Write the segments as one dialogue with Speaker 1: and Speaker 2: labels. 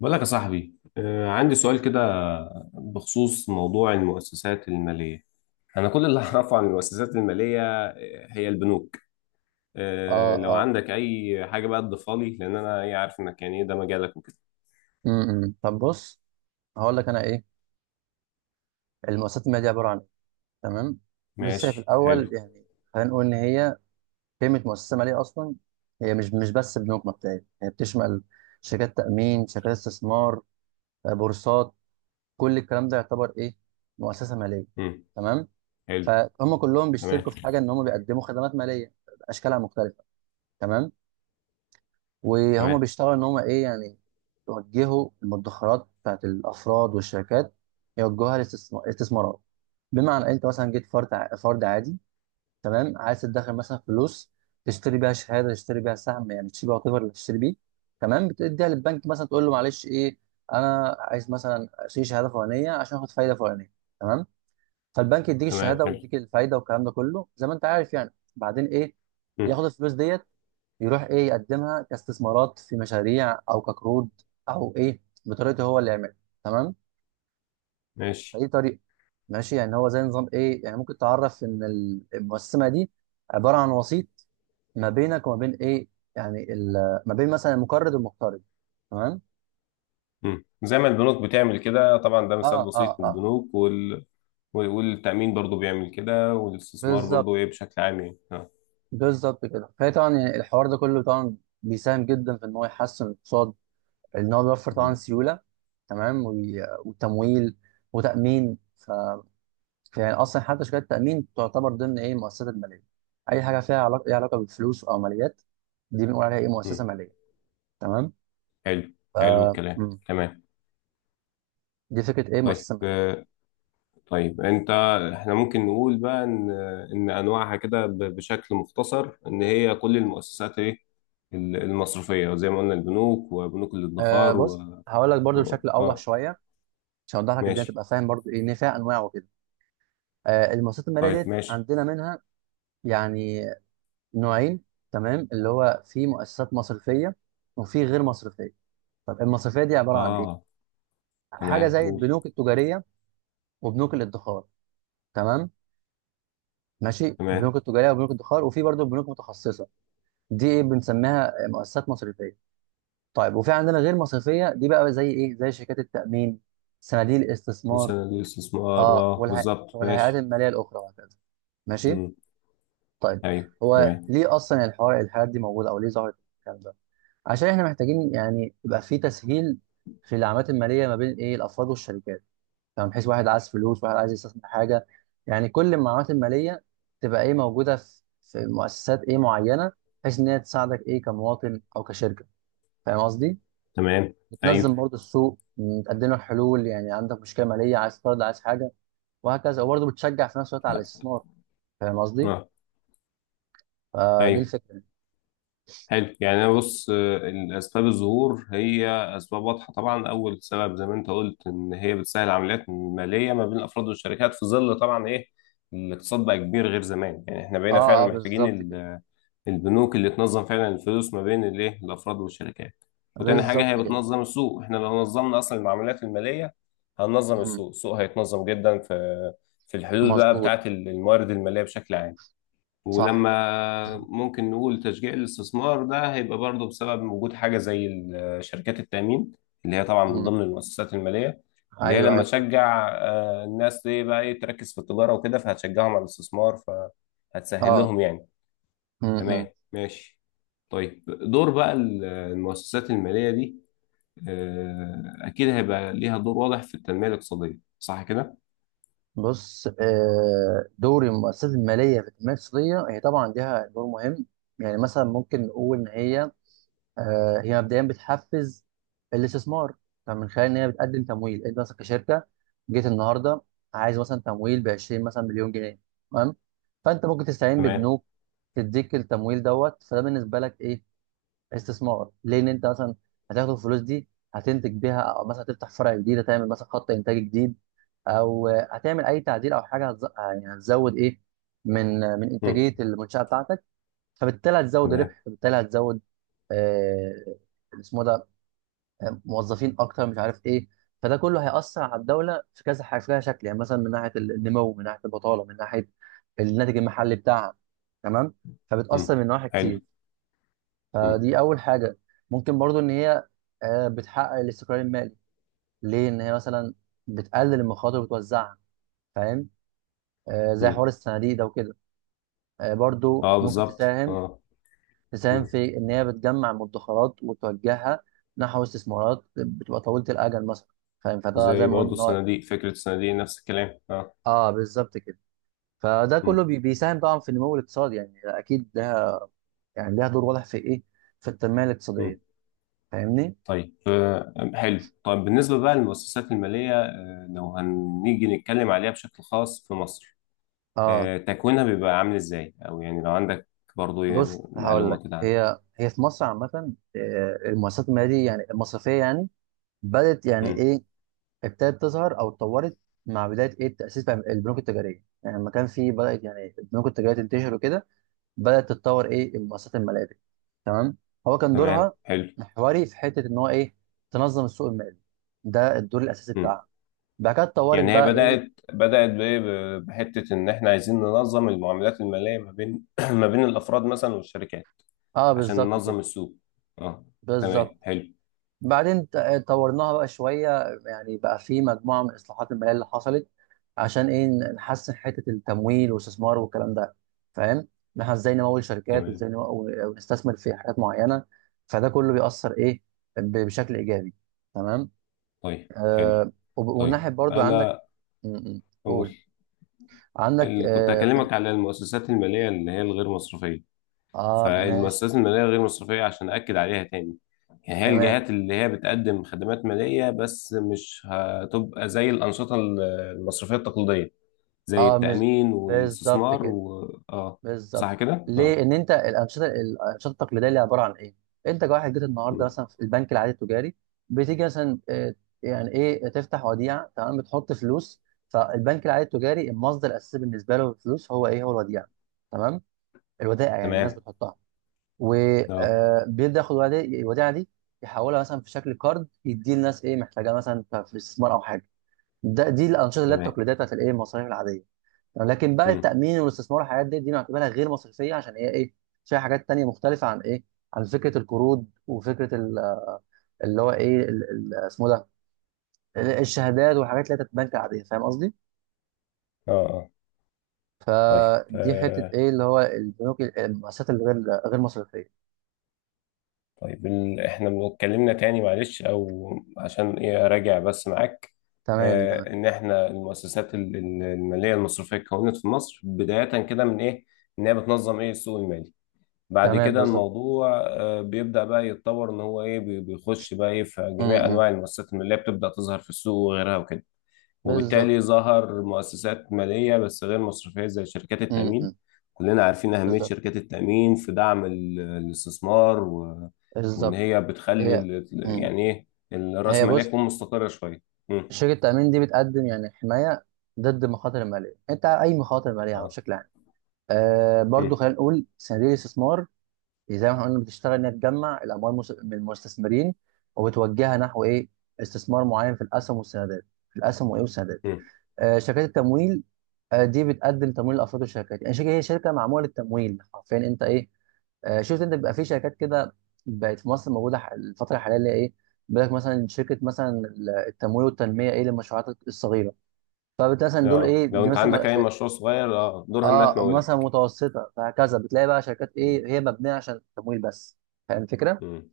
Speaker 1: بقول لك يا صاحبي، عندي سؤال
Speaker 2: ايه.
Speaker 1: كده بخصوص موضوع المؤسسات المالية. أنا كل اللي
Speaker 2: تمام.
Speaker 1: أعرفه عن المؤسسات المالية، هي البنوك.
Speaker 2: اه
Speaker 1: لو
Speaker 2: اه
Speaker 1: عندك أي حاجة بقى تضيفها لي، لأن أنا إيه عارف إنك يعني إيه ده مجالك وكده.
Speaker 2: طب بص، هقول لك انا ايه. المؤسسات الماليه دي عباره عن ايه؟ تمام، لسه هي في
Speaker 1: ماشي،
Speaker 2: الاول
Speaker 1: حلو.
Speaker 2: يعني. خلينا نقول ان هي قيمه مؤسسه ماليه اصلا. هي مش بس بنوك مبدئيه، هي بتشمل شركات تامين، شركات استثمار، آه، بورصات. كل الكلام ده يعتبر ايه؟ مؤسسه ماليه.
Speaker 1: مم.
Speaker 2: تمام.
Speaker 1: حلو.
Speaker 2: فهم كلهم
Speaker 1: تمام،
Speaker 2: بيشتركوا في حاجه ان هم بيقدموا خدمات ماليه باشكالها مختلفه. تمام. وهم
Speaker 1: تمام،
Speaker 2: بيشتغلوا ان هم ايه يعني، يوجهوا المدخرات بتاعت الافراد والشركات، يوجهوها للاستثمارات. بمعنى انت مثلا جيت فرد، فرد عادي. تمام، عايز تدخل مثلا فلوس، تشتري بيها شهاده، تشتري بيها سهم، يعني تشتري بيها whatever اللي تشتري بيه. تمام، بتديها للبنك مثلا، تقول له معلش ايه، انا عايز مثلا اشتري شهاده فلانيه عشان اخد فايده فلانيه. تمام. فالبنك يديك
Speaker 1: تمام.
Speaker 2: الشهاده
Speaker 1: حلو.
Speaker 2: ويديك الفايده، والكلام ده كله زي ما انت عارف يعني. بعدين ايه،
Speaker 1: مم.
Speaker 2: ياخد الفلوس ديت، يروح ايه، يقدمها كاستثمارات في مشاريع او كقروض، او ايه بطريقته هو اللي يعملها. تمام.
Speaker 1: ماشي.
Speaker 2: فايه طريقه ماشي، يعني هو زي نظام ايه. يعني ممكن تعرف ان المؤسسه دي عباره عن وسيط ما بينك وما بين ايه، يعني ما بين مثلا المقرض والمقترض. تمام.
Speaker 1: مم. زي ما البنوك بتعمل كده، طبعا ده
Speaker 2: اه
Speaker 1: مثال
Speaker 2: اه
Speaker 1: بسيط من
Speaker 2: اه،
Speaker 1: البنوك والتأمين برضو بيعمل كده، والاستثمار
Speaker 2: بالظبط،
Speaker 1: برضو إيه بشكل عام يعني.
Speaker 2: بالظبط كده. فهي طبعا يعني الحوار ده كله طبعا بيساهم جدا في ان هو يحسن الاقتصاد، ان هو بيوفر طبعا
Speaker 1: مم.
Speaker 2: سيوله، تمام، وتمويل وتامين. يعني اصلا حتى شركات التامين تعتبر ضمن ايه المؤسسات الماليه. اي حاجه فيها علاقه، ليها علاقه بالفلوس او ماليات، دي بنقول عليها ايه مؤسسه
Speaker 1: مم.
Speaker 2: ماليه. تمام.
Speaker 1: حلو،
Speaker 2: ف
Speaker 1: حلو الكلام،
Speaker 2: مم.
Speaker 1: تمام.
Speaker 2: دي فكره ايه
Speaker 1: طيب،
Speaker 2: مؤسسه ماليه.
Speaker 1: طيب انت، احنا ممكن نقول بقى ان انواعها كده بشكل مختصر، ان هي كل المؤسسات ايه المصرفيه زي ما قلنا، البنوك وبنوك
Speaker 2: آه
Speaker 1: الادخار
Speaker 2: بص، هقول لك برضو بشكل اوضح
Speaker 1: اه.
Speaker 2: شويه عشان اوضح لك الدنيا،
Speaker 1: ماشي.
Speaker 2: تبقى فاهم برضو ايه ان فيها انواع وكده. آه المؤسسات الماليه
Speaker 1: طيب
Speaker 2: ديت
Speaker 1: ماشي.
Speaker 2: عندنا منها يعني نوعين. تمام، اللي هو في مؤسسات مصرفيه وفي غير مصرفيه. طب المصرفيه دي عباره عن
Speaker 1: اه
Speaker 2: ايه؟ حاجه
Speaker 1: تمام،
Speaker 2: زي
Speaker 1: قول.
Speaker 2: البنوك التجاريه وبنوك الادخار. تمام، ماشي،
Speaker 1: تمام.
Speaker 2: بنوك التجاريه وبنوك الادخار وفي برضه بنوك متخصصه. دي ايه بنسميها مؤسسات مصرفيه. طيب وفي عندنا غير مصرفيه، دي بقى زي ايه، زي شركات التامين، صناديق الاستثمار،
Speaker 1: مثلا للاستثمار،
Speaker 2: اه،
Speaker 1: اه بالظبط،
Speaker 2: والهيئات
Speaker 1: ماشي.
Speaker 2: الماليه الاخرى وهكذا. ماشي.
Speaker 1: امم،
Speaker 2: طيب
Speaker 1: ايوه
Speaker 2: هو
Speaker 1: تمام،
Speaker 2: ليه اصلا الحوار الحاجات دي موجوده، او ليه ظهرت الكلام ده؟ عشان احنا محتاجين يعني يبقى في تسهيل في العمليات الماليه ما بين ايه الافراد والشركات. فاهم، بحيث واحد عايز فلوس، واحد عايز يستثمر حاجه. يعني كل المعلومات الماليه تبقى ايه موجوده في مؤسسات ايه معينه، بحيث ان هي تساعدك ايه كمواطن او كشركه. فاهم قصدي؟
Speaker 1: تمام، ايوه،
Speaker 2: بتنظم برضه السوق، تقدم لك حلول، يعني عندك مشكله ماليه، عايز تقرض، عايز حاجه، وهكذا. وبرضه بتشجع في نفس الوقت على
Speaker 1: اه
Speaker 2: الاستثمار. فاهم قصدي؟
Speaker 1: آه،
Speaker 2: فدي
Speaker 1: ايوه.
Speaker 2: الفكره.
Speaker 1: حلو، يعني انا بص، الاسباب الظهور هي اسباب واضحه. طبعا اول سبب زي ما انت قلت، ان هي بتسهل عمليات ماليه ما بين الافراد والشركات، في ظل طبعا ايه الاقتصاد بقى كبير غير زمان، يعني احنا بقينا فعلا
Speaker 2: اه اه،
Speaker 1: محتاجين
Speaker 2: بالظبط كده،
Speaker 1: البنوك اللي تنظم فعلا الفلوس ما بين الايه الافراد والشركات. وتاني حاجه،
Speaker 2: بالظبط
Speaker 1: هي
Speaker 2: كده.
Speaker 1: بتنظم السوق، احنا لو نظمنا اصلا المعاملات الماليه هننظم
Speaker 2: مم.
Speaker 1: السوق، السوق هيتنظم جدا في الحلول بقى
Speaker 2: مظبوط.
Speaker 1: بتاعه الموارد الماليه بشكل عام.
Speaker 2: صح.
Speaker 1: ولما ممكن نقول تشجيع الاستثمار، ده هيبقى برضه بسبب وجود حاجة زي شركات التأمين، اللي هي طبعا من
Speaker 2: مم.
Speaker 1: ضمن المؤسسات المالية، اللي هي
Speaker 2: ايوه
Speaker 1: لما
Speaker 2: ايوه فعلا.
Speaker 1: تشجع الناس دي بقى ايه تركز في التجارة وكده، فهتشجعهم على الاستثمار فهتسهل
Speaker 2: اه.
Speaker 1: لهم يعني.
Speaker 2: مم. مم.
Speaker 1: تمام، ماشي. طيب دور بقى المؤسسات المالية دي، أكيد هيبقى ليها دور واضح في التنمية الاقتصادية، صح كده؟
Speaker 2: بص، آه، دور المؤسسات المالية في التنمية الاقتصادية هي طبعا ليها دور مهم. يعني مثلا ممكن نقول إن هي آه، هي مبدئيا بتحفز الاستثمار، فمن خلال إن هي بتقدم تمويل. أنت مثلا كشركة جيت النهاردة، عايز مثلا تمويل ب 20 مثلا مليون جنيه. تمام، فأنت ممكن تستعين
Speaker 1: تمام.
Speaker 2: ببنوك تديك التمويل دوت. فده بالنسبة لك إيه؟ استثمار، ليه ان انت مثلا هتاخد الفلوس دي، هتنتج بيها، او مثلا هتفتح فرع جديد، هتعمل مثلا خط انتاج جديد، او هتعمل اي تعديل او حاجه يعني هتزود ايه، من
Speaker 1: مم.
Speaker 2: انتاجيه المنشاه بتاعتك. فبالتالي هتزود
Speaker 1: تمام.
Speaker 2: ربح، فبالتالي هتزود آه... اسمه ده، آه، موظفين اكتر مش عارف ايه. فده كله هيأثر على الدوله في كذا حاجه، في كذا شكل، يعني مثلا من ناحيه النمو، من ناحيه البطاله، من ناحيه الناتج المحلي بتاعها. تمام. فبتأثر
Speaker 1: مم.
Speaker 2: من نواحي
Speaker 1: حلو.
Speaker 2: كتير.
Speaker 1: مم.
Speaker 2: فدي اول حاجه. ممكن برضو ان هي آه، بتحقق الاستقرار المالي، ليه ان هي مثلا بتقلل المخاطر وبتوزعها. فاهم؟ آه، زي
Speaker 1: مم.
Speaker 2: حوار الصناديق ده وكده. آه، برضو
Speaker 1: اه
Speaker 2: ممكن
Speaker 1: بالظبط،
Speaker 2: تساهم،
Speaker 1: اه.
Speaker 2: تساهم في ان هي بتجمع المدخرات وتوجهها نحو استثمارات بتبقى طويله الاجل مثلا. فاهم؟ فده زي
Speaker 1: زي
Speaker 2: ما قلنا
Speaker 1: برضه
Speaker 2: إن
Speaker 1: الصناديق، فكرة الصناديق نفس الكلام، اه.
Speaker 2: اه بالظبط كده. فده كله
Speaker 1: مم.
Speaker 2: بيساهم طبعا في النمو الاقتصادي يعني. اكيد ده يعني ليها دور واضح في ايه، في التنميه
Speaker 1: مم.
Speaker 2: الاقتصاديه. فاهمني؟
Speaker 1: طيب، حلو. طيب بالنسبة بقى للمؤسسات المالية، لو هنيجي نتكلم عليها بشكل خاص في مصر،
Speaker 2: اه
Speaker 1: تكوينها بيبقى عامل ازاي، او يعني لو عندك برضه ايه
Speaker 2: بص، هقول لك،
Speaker 1: معلومة كده عنها.
Speaker 2: هي في مصر عامة، آه، المؤسسات المالية دي يعني المصرفية يعني بدأت يعني
Speaker 1: مم.
Speaker 2: إيه، ابتدت تظهر أو اتطورت مع بداية إيه تأسيس بقى البنوك التجارية. يعني لما كان في بدأت يعني البنوك التجارية تنتشر وكده، بدأت تتطور إيه المؤسسات المالية دي. تمام. هو كان
Speaker 1: تمام،
Speaker 2: دورها
Speaker 1: حلو.
Speaker 2: محوري في حتة إن هو إيه، تنظم السوق المالي. ده الدور الأساسي
Speaker 1: مم.
Speaker 2: بتاعها. بعد كده اتطورت
Speaker 1: يعني هي
Speaker 2: بقى إيه،
Speaker 1: بدأت بإيه؟ بحتة إن إحنا عايزين ننظم المعاملات المالية ما بين ما بين الأفراد مثلا والشركات،
Speaker 2: أه
Speaker 1: عشان
Speaker 2: بالظبط كده،
Speaker 1: ننظم السوق. اه.
Speaker 2: بالظبط.
Speaker 1: تمام، حلو.
Speaker 2: بعدين آه، طورناها بقى شويه، يعني بقى في مجموعه من اصلاحات الماليه اللي حصلت عشان ايه نحسن حته التمويل والاستثمار والكلام ده. فاهم؟ ان احنا ازاي نمول شركات،
Speaker 1: تمام.
Speaker 2: وازاي ونستثمر في حاجات معينه. فده كله بيأثر ايه، بشكل ايجابي. تمام.
Speaker 1: طيب، حلو.
Speaker 2: آه
Speaker 1: طيب
Speaker 2: والناحيه برضو عندك.
Speaker 1: انا
Speaker 2: م-
Speaker 1: اقول،
Speaker 2: قول. عندك
Speaker 1: اللي كنت
Speaker 2: اه،
Speaker 1: هكلمك على المؤسسات الماليه اللي هي الغير مصرفيه.
Speaker 2: آه ماشي،
Speaker 1: فالمؤسسات الماليه الغير مصرفيه، عشان اكد عليها تاني، يعني هي
Speaker 2: تمام.
Speaker 1: الجهات اللي هي بتقدم خدمات ماليه بس مش هتبقى زي الانشطه المصرفيه التقليديه، زي
Speaker 2: اه
Speaker 1: التامين
Speaker 2: بالظبط
Speaker 1: والاستثمار
Speaker 2: كده،
Speaker 1: و اه.
Speaker 2: بالظبط.
Speaker 1: صح كده،
Speaker 2: ليه
Speaker 1: اه.
Speaker 2: ان انت الانشطه، التقليديه اللي عباره عن ايه، انت كواحد جيت النهارده
Speaker 1: مم.
Speaker 2: مثلا في البنك العادي التجاري، بتيجي مثلا آه، يعني ايه، تفتح وديعه، تمام، بتحط فلوس. فالبنك العادي التجاري المصدر الاساسي بالنسبه له الفلوس هو ايه، هو الوديعه. تمام. الودائع يعني الناس
Speaker 1: تمام،
Speaker 2: بتحطها،
Speaker 1: اه.
Speaker 2: وبيبدا ياخد الوديعه دي، يحولها مثلا في شكل كارد، يديه للناس ايه محتاجاه مثلا في الاستثمار او حاجه. دي الانشطه اللي هي
Speaker 1: تمام.
Speaker 2: التقليديه بتاعت الايه المصاريف العاديه. لكن بقى
Speaker 1: مم.
Speaker 2: التأمين والاستثمار والحاجات دي، دي نعتبرها غير مصرفية عشان هي ايه، فيها حاجات تانية مختلفة عن ايه، عن فكرة القروض وفكرة اللي هو ايه اسمه ده، الشهادات وحاجات اللي هي بتتبنك عادية. فاهم قصدي؟
Speaker 1: اه، اه. طيب،
Speaker 2: فدي حتة ايه، اللي هو البنوك المؤسسات غير مصرفية.
Speaker 1: طيب احنا اتكلمنا تاني، معلش، او عشان ايه اراجع بس معاك،
Speaker 2: تمام تمام
Speaker 1: ان احنا المؤسسات الماليه المصرفيه اتكونت في مصر بدايه كده من ايه، ان هي بتنظم ايه السوق المالي. بعد
Speaker 2: تمام،
Speaker 1: كده
Speaker 2: بالظبط.
Speaker 1: الموضوع بيبدا بقى يتطور، ان هو ايه بيخش بقى ايه في
Speaker 2: م-
Speaker 1: جميع
Speaker 2: م.
Speaker 1: انواع المؤسسات الماليه بتبدا تظهر في السوق وغيرها وكده.
Speaker 2: بالظبط.
Speaker 1: وبالتالي ظهر مؤسسات مالية بس غير مصرفية زي شركات
Speaker 2: م-
Speaker 1: التأمين.
Speaker 2: م.
Speaker 1: كلنا عارفين أهمية
Speaker 2: بالظبط،
Speaker 1: شركات التأمين في دعم الاستثمار وإن
Speaker 2: بالظبط.
Speaker 1: هي بتخلي
Speaker 2: هي م.
Speaker 1: يعني إيه الرأس
Speaker 2: هي
Speaker 1: المالية
Speaker 2: بص،
Speaker 1: تكون مستقرة شوية. مم.
Speaker 2: شركة التأمين دي بتقدم يعني حماية ضد المخاطر المالية، انت اي مخاطر مالية
Speaker 1: اه.
Speaker 2: بشكل. آه برضو،
Speaker 1: مم.
Speaker 2: خلينا نقول صناديق الاستثمار. إيه، زي ما احنا قلنا بتشتغل انها تجمع الاموال، من المستثمرين وبتوجهها نحو ايه، استثمار معين في الاسهم والسندات، في الاسهم وايه، والسندات.
Speaker 1: مم.
Speaker 2: آه شركات التمويل، آه دي بتقدم تمويل لافراد الشركات. يعني شركه، هي شركه معموله للتمويل حرفيا، انت ايه. آه شفت انت بيبقى في شركات كده، بقت في مصر موجوده، الفتره الحاليه اللي هي ايه، بيقول لك مثلا شركه مثلا التمويل والتنميه ايه للمشروعات الصغيره. فبالتالي مثلا دول
Speaker 1: اه،
Speaker 2: ايه،
Speaker 1: لو
Speaker 2: دي
Speaker 1: أنت
Speaker 2: مثلا
Speaker 1: عندك أي مشروع صغير، اه دورها إنها
Speaker 2: اه مثلا
Speaker 1: تمولك.
Speaker 2: متوسطه، فهكذا بتلاقي بقى شركات
Speaker 1: مم.
Speaker 2: ايه هي مبنيه عشان التمويل بس. فاهم الفكره؟
Speaker 1: مم.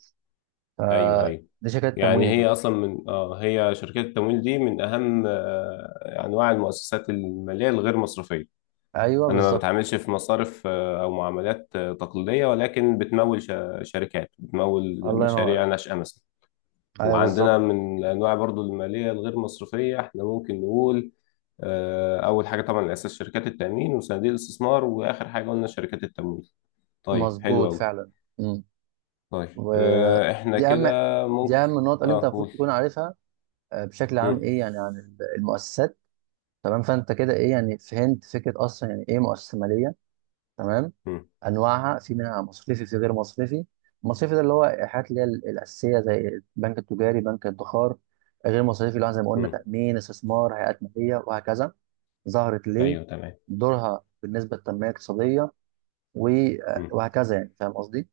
Speaker 1: أيوه، أيوه.
Speaker 2: فدي شركات
Speaker 1: يعني
Speaker 2: تمويل
Speaker 1: هي
Speaker 2: يعني.
Speaker 1: أصلا من اه هي شركات التمويل دي من أهم أنواع المؤسسات المالية الغير مصرفية.
Speaker 2: ايوه
Speaker 1: انا ما
Speaker 2: بالظبط.
Speaker 1: بتعاملش في مصارف، او معاملات تقليديه، ولكن بتمول شركات، بتمول
Speaker 2: الله ينور
Speaker 1: مشاريع
Speaker 2: عليك.
Speaker 1: ناشئه مثلا.
Speaker 2: ايوه
Speaker 1: وعندنا
Speaker 2: بالظبط كده.
Speaker 1: من الانواع برضو الماليه الغير مصرفيه، احنا ممكن نقول اول حاجه طبعا الاساس شركات التامين وصناديق الاستثمار، واخر حاجه قلنا شركات التمويل. طيب حلو
Speaker 2: مظبوط
Speaker 1: قوي.
Speaker 2: فعلا. امم
Speaker 1: طيب، احنا
Speaker 2: ودي
Speaker 1: كده
Speaker 2: اهم دي اهم
Speaker 1: ممكن.
Speaker 2: النقط اللي انت
Speaker 1: اه،
Speaker 2: المفروض
Speaker 1: قول.
Speaker 2: تكون عارفها آه، بشكل عام
Speaker 1: مم،
Speaker 2: ايه يعني عن المؤسسات. تمام. فانت كده ايه يعني، فهمت فكره اصلا يعني ايه مؤسسه ماليه. تمام.
Speaker 1: مم،
Speaker 2: انواعها، في منها مصرفي، في غير مصرفي. المصرفي ده اللي هو الحاجات اللي هي الاساسيه زي البنك التجاري، بنك الادخار. غير مصرفي اللي هو زي ما قلنا
Speaker 1: مم.
Speaker 2: تامين، استثمار، هيئات ماليه وهكذا. ظهرت ليه،
Speaker 1: ايوه، تمام.
Speaker 2: دورها بالنسبه للتنميه الاقتصاديه و- وهكذا يعني. فاهم قصدي؟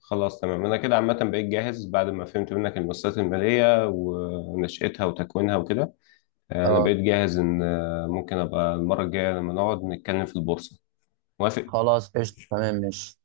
Speaker 1: خلاص، تمام. انا كده عامه بقيت جاهز، بعد ما فهمت منك المؤسسات الماليه ونشاتها وتكوينها وكده، انا
Speaker 2: اه
Speaker 1: بقيت جاهز ان ممكن ابقى المره الجايه لما نقعد نتكلم في البورصه. موافق.
Speaker 2: خلاص قشطه، تمام، ماشي.